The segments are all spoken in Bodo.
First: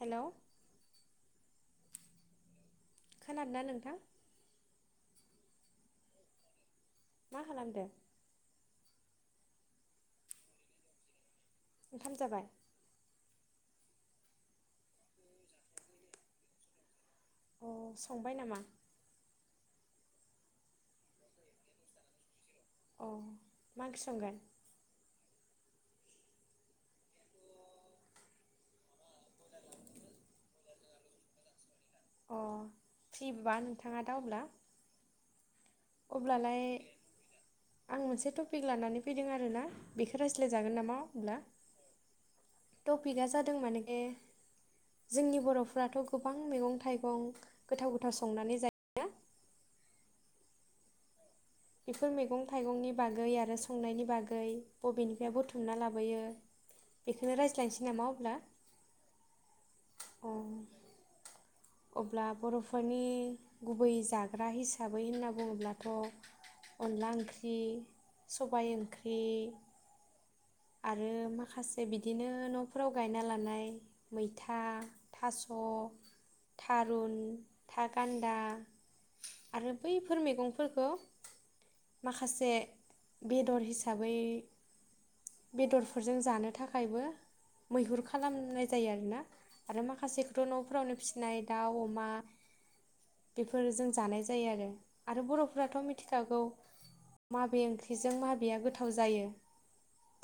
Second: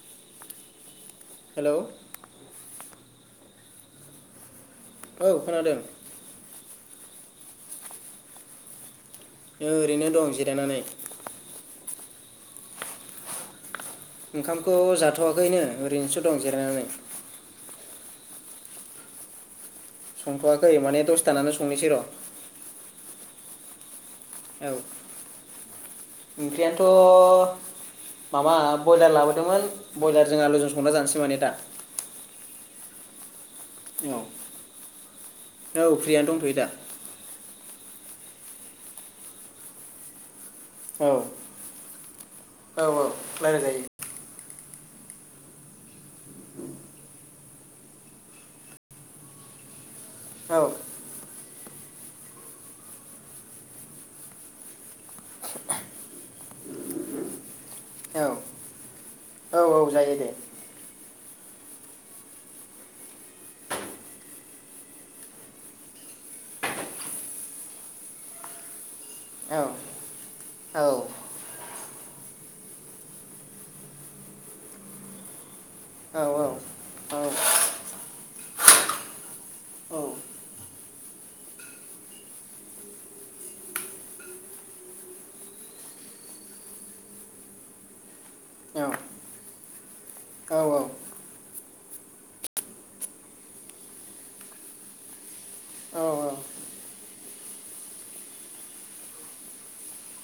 हेलौ। हेलौ। खानादों ना नोंथां। औ खोनादों। मा खालामदों। ओरैनो दं जिरायनानै। ओंखाम जाबाय। ओंखामखौ जाथवाखैनो ओरैनोसो दं जिरायनानै। अ संबाय नामा। संथवाखै माने दसे थानानै संनोसै र। अ मा ओंख्रि संगोन। औ ओंख्रि आनोथ। माबा ब्रयलार लाबोदोंमोन ब्रयलारजों आलुजों संना जानोसै माने दा अ फ्रिबा नोंथांङा औ दा अब्ला औ फ्रियानो दंथयो अब्लालाय दा आं मोनसे टपिक लानानै फैदों आरोना बेखौ राय ज्लायजागोन नामा औ अब्ला औ औ टपिकआ जादों रायलायजायो मानेे जोंनि बरफोराथ गोबां मैगं थाइगं गोथाव गोथाव संनानै जायो औ बेफोर मैगं थाइगंनि बागै आरो संनायनि बागै बबेनिफ्राय बुथुमना लाबोयो बेखौनो राय ज्लायनोसै नामा औ अब्ला औ औ जायो दे अ अब्ला बरफोरनि गुबै जाग्रा हिसाबै होनना बुङोब्लाथ अनला ओंख्रि सबायाइ ओंख्रि औ औ आरो मा माखासे बिदिनो नफोराव गायना लानाय मैथा थास औ औ थारुन थागान्दा आरो औ बैफोर मैगंफोरखौ माखासे बेदर हिसाबै बेदरफोरजों जानो थाखायबो मैहुर खालामनाय औ जायो आरोना आरो माखासे खासेखौथ औ औ नफोरावनो फिसिनाय दाउ अमा बेफोर जों जानाय जायो आरो आरो बरफो फ्राथ मिथिखागौ माबे ओंख्रिजों माबेया गोथाव जायो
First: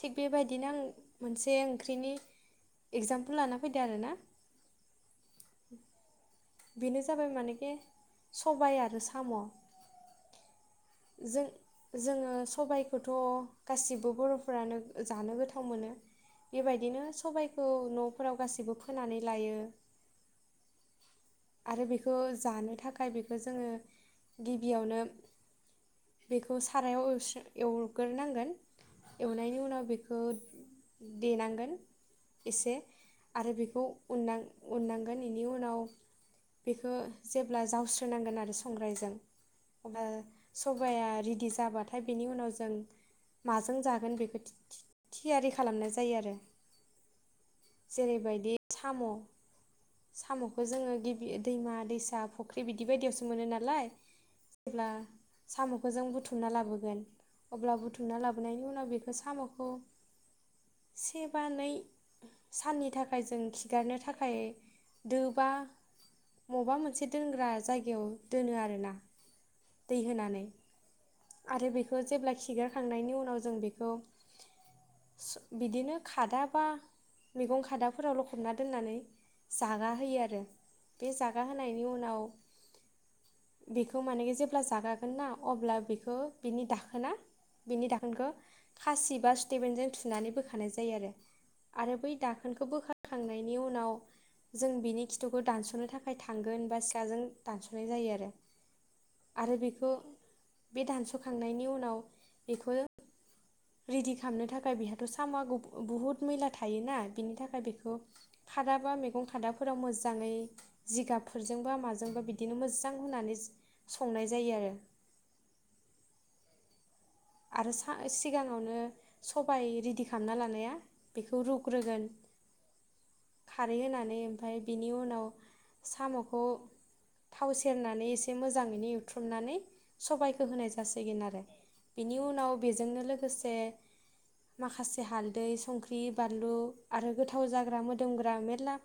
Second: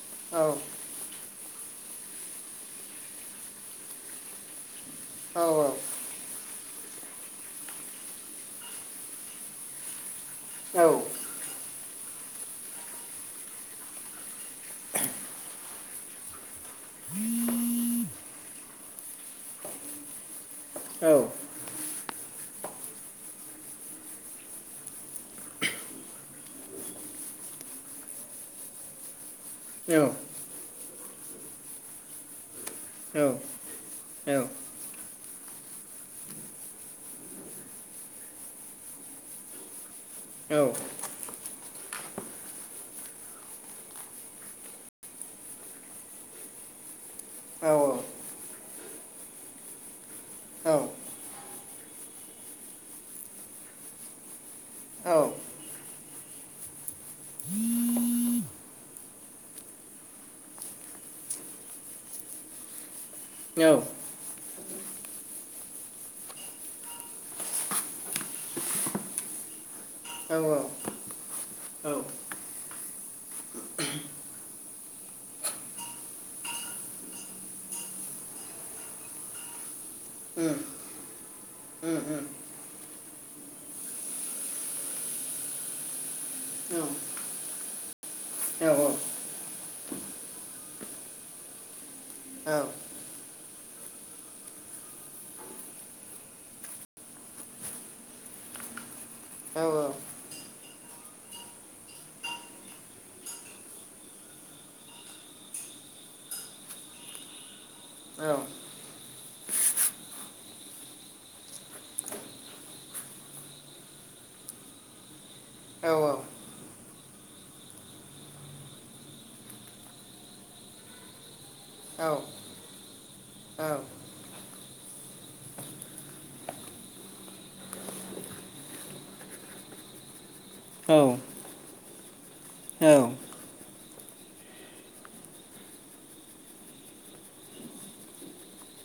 थिग बेबायदिनो आं मोनसे बे ओंख्रिनि इगजामपोल लाना फैदो आरो ना औ औ बेनो जाबाय मानेखि सबाय आरो साम जों जोङो सबायखौथ' गासिबो बर'फ्रानो जानो गोथाव मोनो बेबायदिनो सबायखौ न'फोराव गासैबो फोनानै लायो औ आरो बेखौ जानो थाखाय बेखौ जोङो गिबियावनो बेखौ सारायाव एसे एवग्रोनांगोन एवनायनि उनाव बेखौ देनांगोन एसे औ आरो बेखौ उननां औ उननांगोन इनि उनाव बेखौ जेब्ला जावस्रोनांगोन आरो संग्रायजों औ सबाया रेडि जाबाथाय बेनि उनाव जों माजों जागोन बेखौ थियारि खालामनाय जायो आरो जेरैबायदि साम' साम'खौ जोङो गिबि दैमा दैसा फुख्रि बिदि बायदियावसो मोनो नालाय जेब्ला औ साम'खौ जों बुथुम बुथुमना लाबोगोन अब्ला बुथुमना लाबोनायनि उनाव बेखौ साम'खौ से बा नै साननि थाखाय थाखाय जों खिगारनो थाखाय दो बा मबेबा मोनसे दोनग्रा जायगायाव दोनो आरोना दै औ होनानै आरो औ बेखौ उम जेब्ला खिगारखांनायनि उनाव जों बेखौ बिदिनो खादा बा मैगं खादाफोराव लखबना दोननानै जागा होयो आरो उम बे जागा होनायनि उनाव उम बेखौ माने जेब्ला जागागोन ना अब्ला बेखौ बिनि दाखोना बिनि दाख खोनखौ औ खासि बा सिपतिफिन जों थुनानै बोखानाय जायो आरो आरो बै दाखोनखौ बोखारखांनायनि उनाव जों बिनि [unintelligible] दानस'नो थाखाय थांगोन बा सिखाजों दानस'नाय जायो आरो आरो औ बेखौ बे दानस'खांनायनि उनाव बेखौ रेडि खालामनो थाखाय बेहाथ' साम'आ बुहुत मैला थायोना बिनि थाखाय बेखौ खादा बा मैगं खादा। फोराव मोजाङै जिगाबफोरजों बा माजोंबा बिदिनो मोजां होनानै संनाय जायो आरो [inaudible] औ औ आरो सिगाङावनो सबाय रेदि खालामना लानाया बेखौ रु ग्रोगोन खारै होनानै ओमफाय बेनि उनाव साम'खौ थाव सेरनानै एसे मोजाङैनो एवथ्रमनानै सबायखौ। होनाय जासिगोन आरो बेनि उनाव बेजोंनो लोगोसे माखासे हालदै संख्रि बानलु आरो गोथाव जाग्रा मोदोमग्रा मेला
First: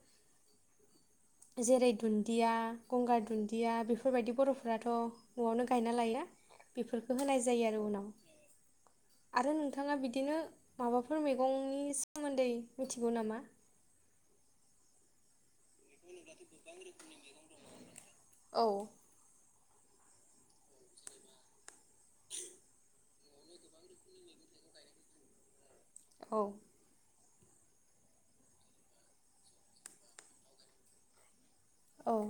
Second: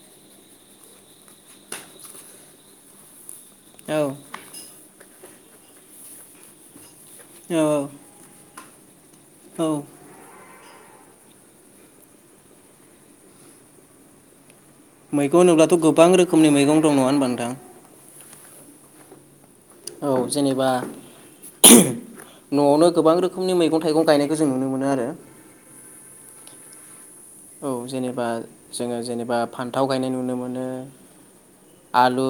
जेरै दुन्दिया गंगार दुन्दिया बिदिया औ बेफोरबायदि बर'फोराथ' न'आवनो गायना लायो बेफोरखौ होनाय औ जायो आरो उनाव आरो नोंथाङा बिदिनो माबाफोर मैगंनि सोमोन्दै मिथिगौ नामा? मैगं होनोब्लाथ' गोबां रोखोमनि मैगं दं नङा ओनबा नोंथां। औ औ जेनेबा न'आवनो गोबां रोखोम रोखोमनि मैगं थाइगं गायनायखौ जों नुनो मोनो आरो औ औ जेनेबा जोङो जेनेबा फान्थाव गायनाय नुनो मोनो। औ आलु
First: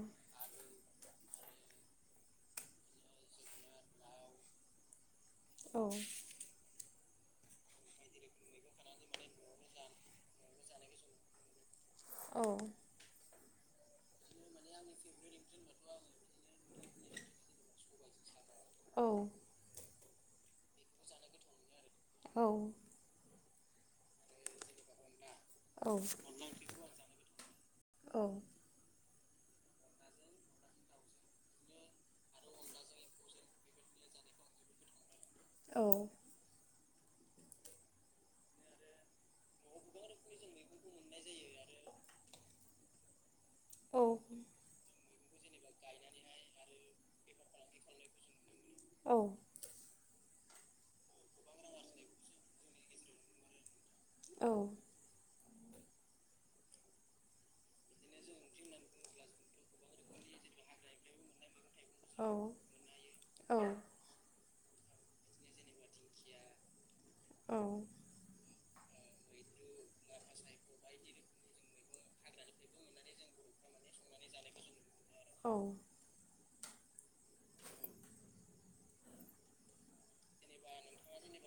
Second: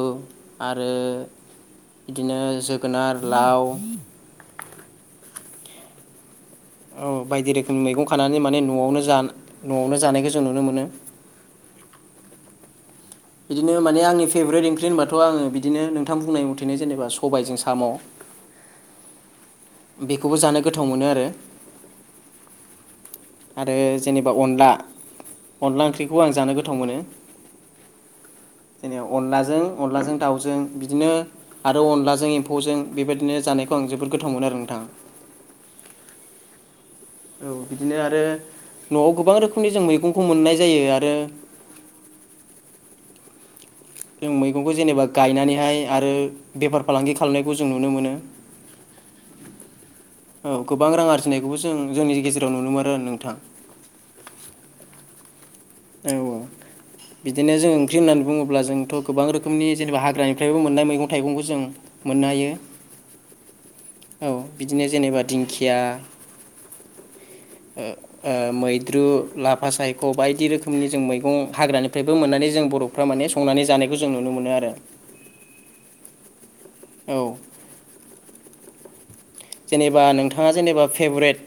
आरो बिदिनो जोगोनार लाव औ औ बायदि रोखोमनि मैगं खानानै माने न'आवनो न'आवनो जानायखौ जों नुनो मोनो। औ बिदिनो माने आंनि फेभरेट ओंख्रि होनबाथ आङो बिदिनो नोंथां बुंनाय मथेनो जेनेबा सबायजों साम' औ बेखौबो जानो गोथाव मोनो आरो औ औ आरो जेनेबा अनला अनला औ ओंख्रिखौ आं जानो गोथाव मोनो औ जोंनियाव अनलाजों अनलाजों दाउजों बिदिनो आरो अनलाजों एम्फौजों बेबायदिनो जानायखौ आं जोबोद गोथावमोनो आरो नोंथां। औ औ बिदिनो आरो नआव गोबां रोखोमनि जों मैगंखौ मोननाय जायो आरो [inaudible] औ जों मैगंखौ जेनेबा गायनानैहाय आरो बेफार फालांगि खालामनायखौ जों नुनो मोनो। औ औ गोबां रां आरजिनायखौबो जों जोंनि गेजेराव नुनोमोन आरो नोंथां। औ औ औ बिदिनो जों ओंख्रि होननानै बुङोब्ला जोंथ गोबां रोखोमनि जेनेबा हाग्रानिफ्रायबो मोननाय मैगं थाइगंखौ जों मोननो हायो औ बिदिनो जेनेबा दिंखिया औ ओ मै द्रु लाफा सायख बायदि रोखोम। रोखोमनि जों मैगं हाग्रानिफ्रायबो मोननानै जों बरफ्रा माने संनानै जानायखौ जों नुनो मोनो आरो औ औ जेनेबा नोंथाङा जेनेबा फेभरेट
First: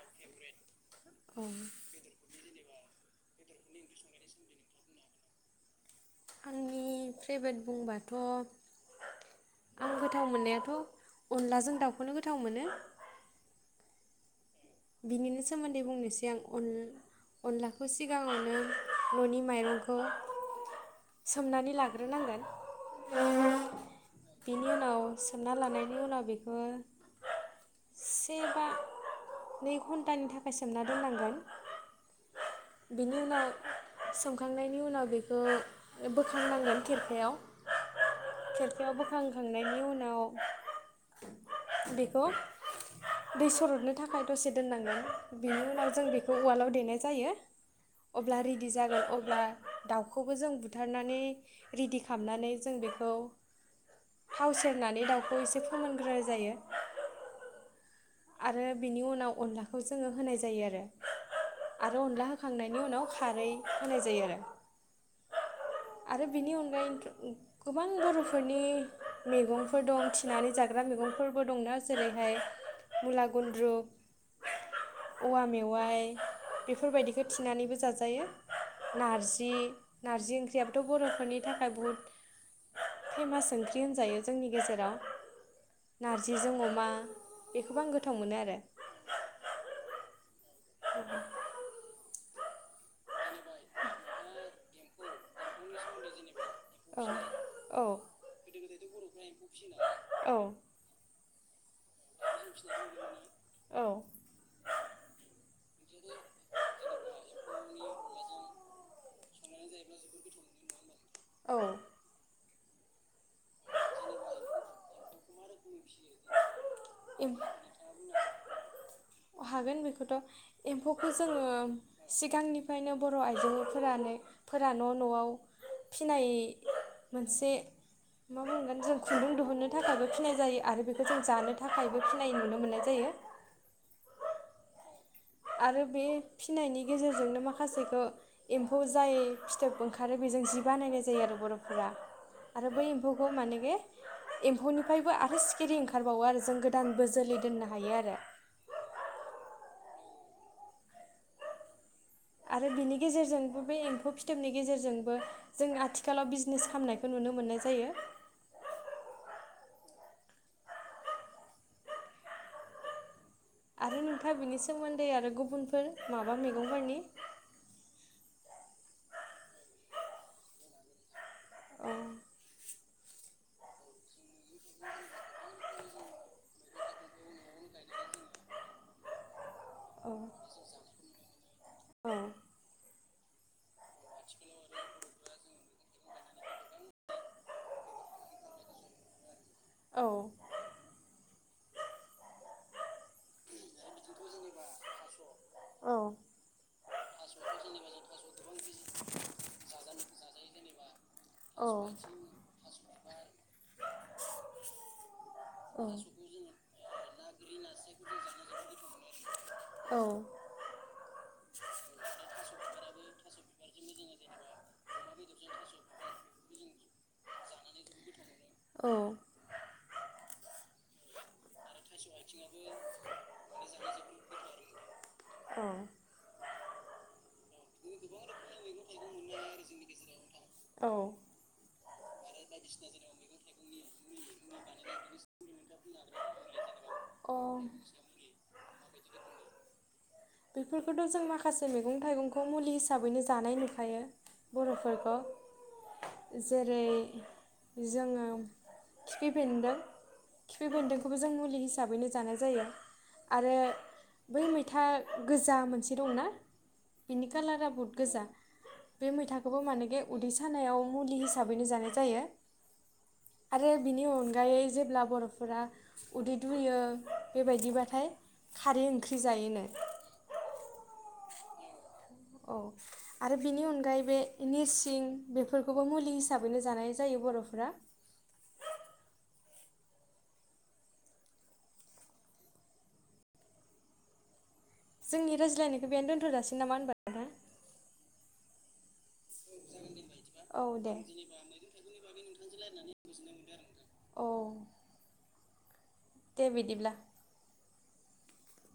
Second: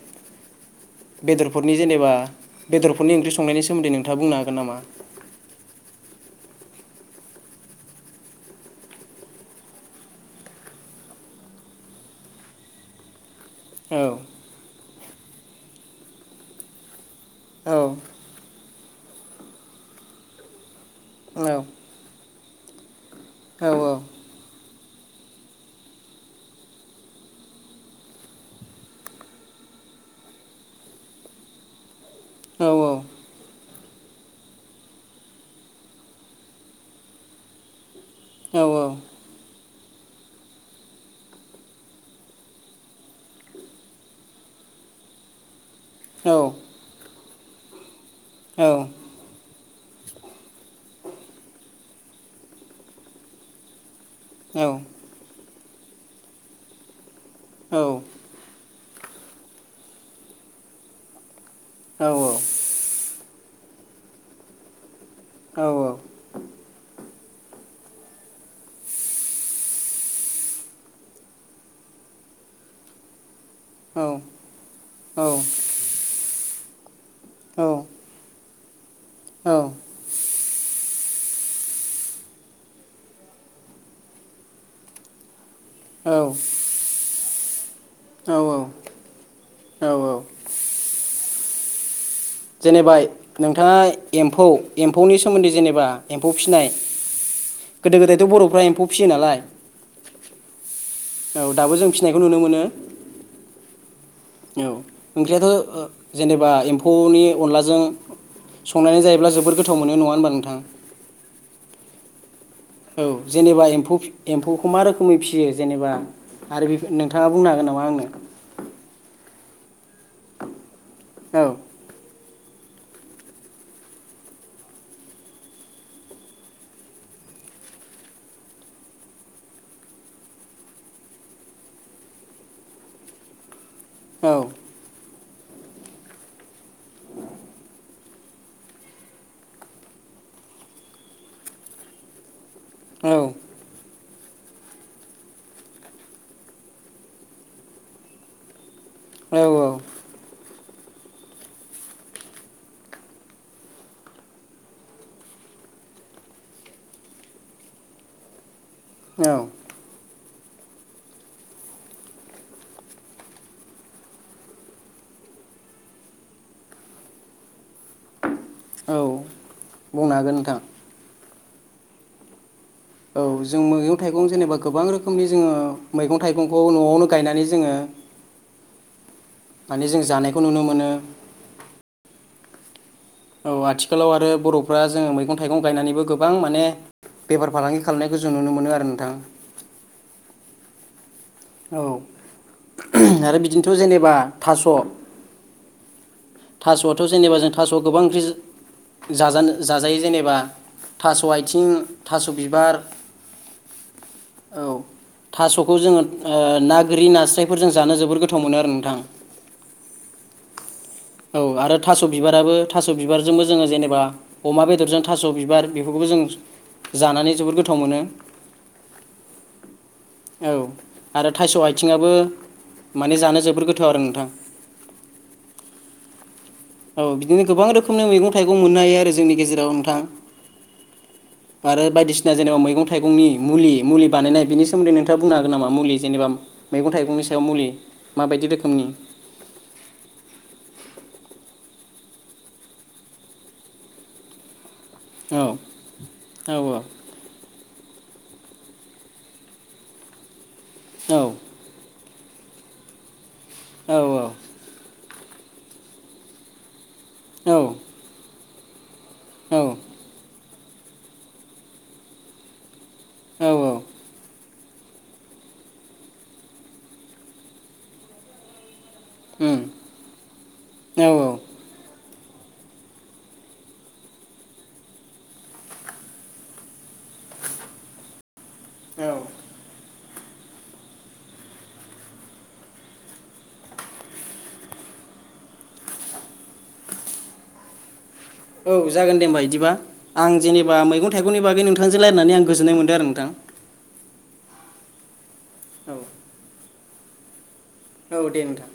बेदरफोरनि जेनेबा बेदरफोरनि ओंख्रि संनायनि सोमोन्दै नोंथाङा बुंनो हागोन नामा? आंनि फ्रेभेट बुंबाथ' आं गोथाव मोननायाथ' अनलाजों दाउखौनो गोथाव मोनो औ बिनिनो सोमोन्दै बुंनोसै आं औ अन-अनलाखौ सिगाङावनो ननि माइरंखौ सोमनानै लाग्रोनांगोन औ-औ बेनि उनाव सोमना लानायनि उनाव बेखौ से बा नै घन्टानि थाखाय सोमना दोननांगोन औ औ बेनि उनाव सोमखांनायनि उनाव बेखो बोखांनांगोन खेरखायाव औ खेरखायाव बोखांखां नायनि उनाव बेखौ दै सरदनो था खाय दसे दोननांगोन बेनि उनाव जों बेखौ उवालाव देनाय जायो। अब्ला रेडि जागोन अब्ला दाउखौबो जों बुथारनानै रेडि खामनानै जों बेखौ थाव सेरनानै दाउखौ एसे फोमोनग्रोनाय जायो। औ आरो बिनि उनाव अनलाखौ जोङो होनाय जायो आरो। आरो अनला होखांनायनि उनाव खारै होनाय जायो आरो। आरो बिनि अनगायैथ' गोबां बरफोरनि मेगंफोर दं थिनानै जाग्रा मेगंफोरबो दंना जेरैहाय मुला गुन्द्रुु‌ औवा मेवाइ बेफोरबायदि होथिनानैबो जाजायो। नारजि-नारजि ओंख्रियाब थ बरफोरनि थाखाय बुहुत फेमास ओंख्रि होनजायो जोंनि गेजेराव। नारजिजों अमा बेखौबो आं गोथाव औ मोनो आरो। औ जेनेबा नोंथाङा एम्फौ-एम्फौनि सोमोन्दै जेनेबा एम्फौ फिसिनाय औ गोदो गोदायथ' बर'फ्रा एम्फौ फिसियो नालाय। औ औ दाबो जों फिसिनायखौ नुनो मोनो। औ औ ओंख्रियाथ' ओ जेनेबा एम्फौनि। अनलाजों संनानै जायोब्ला जबोद गोथाव मोनो नङा होनबा नोंथां। औ। औ जेनेबा एम्फौ-एम्फौखौ मा रोखोमै फिसियो जेनेबा आरो बेफ नोंथाङा एम बुंनो हागोन नामा आंनो। हागोन बेखौथ' एम्फौखौ औ जोङो सिगांनिफायनो बर' आइजोफोरानो फोरा न'-न'आव फिनाय मोनसे मा बुंगोन जों खुन्दुं दिुहुननो थाखायबो फिनाय जायो आरो बेखौ जों जानो थाखायबो फिनाय नुनो मोननाय जायो। [inaudible] औ। आरो बे फिनायनि गेजेरजोंनो माखासेखो एम्फौ जाय फिथोब ओंखारो बेज जों जि बानायनाय जायो आरो बर'फोरा आरो बै औ एम्फौखौ माने बे एम्फौनिफायबो आरो सिखिरि ओंखारबावो आरो जों गोदानबो जोलै दोननो हायो आरो। [inaudible] औ आरो बिनि गेजेरजोंबो बे एम्फौ फिथोबनि गेजेरजोंबो जों आथिखालाव बिजनेस खालामामनायखौ नु नो मोननाय जायो। औ। आरो नोंथांङा बिनि सोमोन्दै आरो गुबुनफोर माबा मैगंफोरनि औ बुंनो हागोन नोंथां। औ औ जों मैगं थाइगं जेनेबा गोबां रोखोमनि जोङो मैगं थाइगंखौ न'आवनो गायनानै जोङो [inaudible] माने जों औ जानायखौ नुनो मोनो। औ आथिखालाव आरो बर'फ्रा जोङो मैगं थाइगं गायनानैबो गोबां माने बेफार फालांगि खालामनायखौ जों नुनो मोनो आरो नोंथां। औ औ आरो बिदिनोथ' जेनेबा थास' औ थास'आथ' जेनेबा जों थास'आ गोबां ओख्रिज जाजानो जाजायो जेनेबा थास' आथिं औ थास' बिबार [inaudible] औ थास'खौ जोङो ओ ना गोरि नास्रायफोर जों जानो जोबोर गोथाव मोनो आरो नोंथां। औ औ आरो थास' बिबाराबो थास' बिबार जोंबो जोंङो जेनेबा अमा बेदरजों थास' बिबार बेफोरखौबो जों जानानै जबोद गोथाव मोनो। औ औ आरो थाइस' आथिंआो माने जानो जोबोर गोथाव आरो नोंथां। औ औ बिदिनो गोबां रोखोमनि मैगं थाइगं मोननो हायो आरो जोंनि गेजेराव नोंथां। औ औ आरो बायदिसिना जेनेबा मैगं थाइगंनि मुलि मुलि बानाय बेनि सोमोन्दै नोंथाङा बुंनो हागोन नामा मुलि जेनेबा। मैगं थाइगंनि अ सायाव मुलि माबायदि रोखोमनि [inaudible] बेफोरखौथ' जों माखासे मैगं थाइगंखौ मुलि हिसाबैनो जानाय नुखायो बर' फोरखौ औ औ जेरै जोङो खिफि बेन्दों खिफि बेन्दोंखौबो औ जों औ मुलि हिसाबैनो जानाय जायो आरो औ बै मैथा गोजा मोनसे दंना बिनि खलारा बे मैथाखौबो माने उदै सानायाव मुलि हिसाबैनो जानाय जायो आरो बिनि अनगायै जेब्ला बर'फोरा उदै दुयो बेबायदिबथाय खारै ओं ओंख्रि उम जायोनो औ औ आरो बेनि अनगायै बे नोरसिं बेफोरखौबो मुलि हिसाबैनो जानाय जायो बर'फ्रा' औ जोंनि रायज्लायनायखौ बेनो दोन्थ'जासि नामा होनब नोंथां औ जागोन दे होमबा इदिबा आं औ जेनेबा दे मैगं थाइगंनि बागै नोंथांजों रायनानै आं गोजोन्नाय मोन्दों आरो नोंथां। औ औ दे बिदिब्ला औ दे नोंथां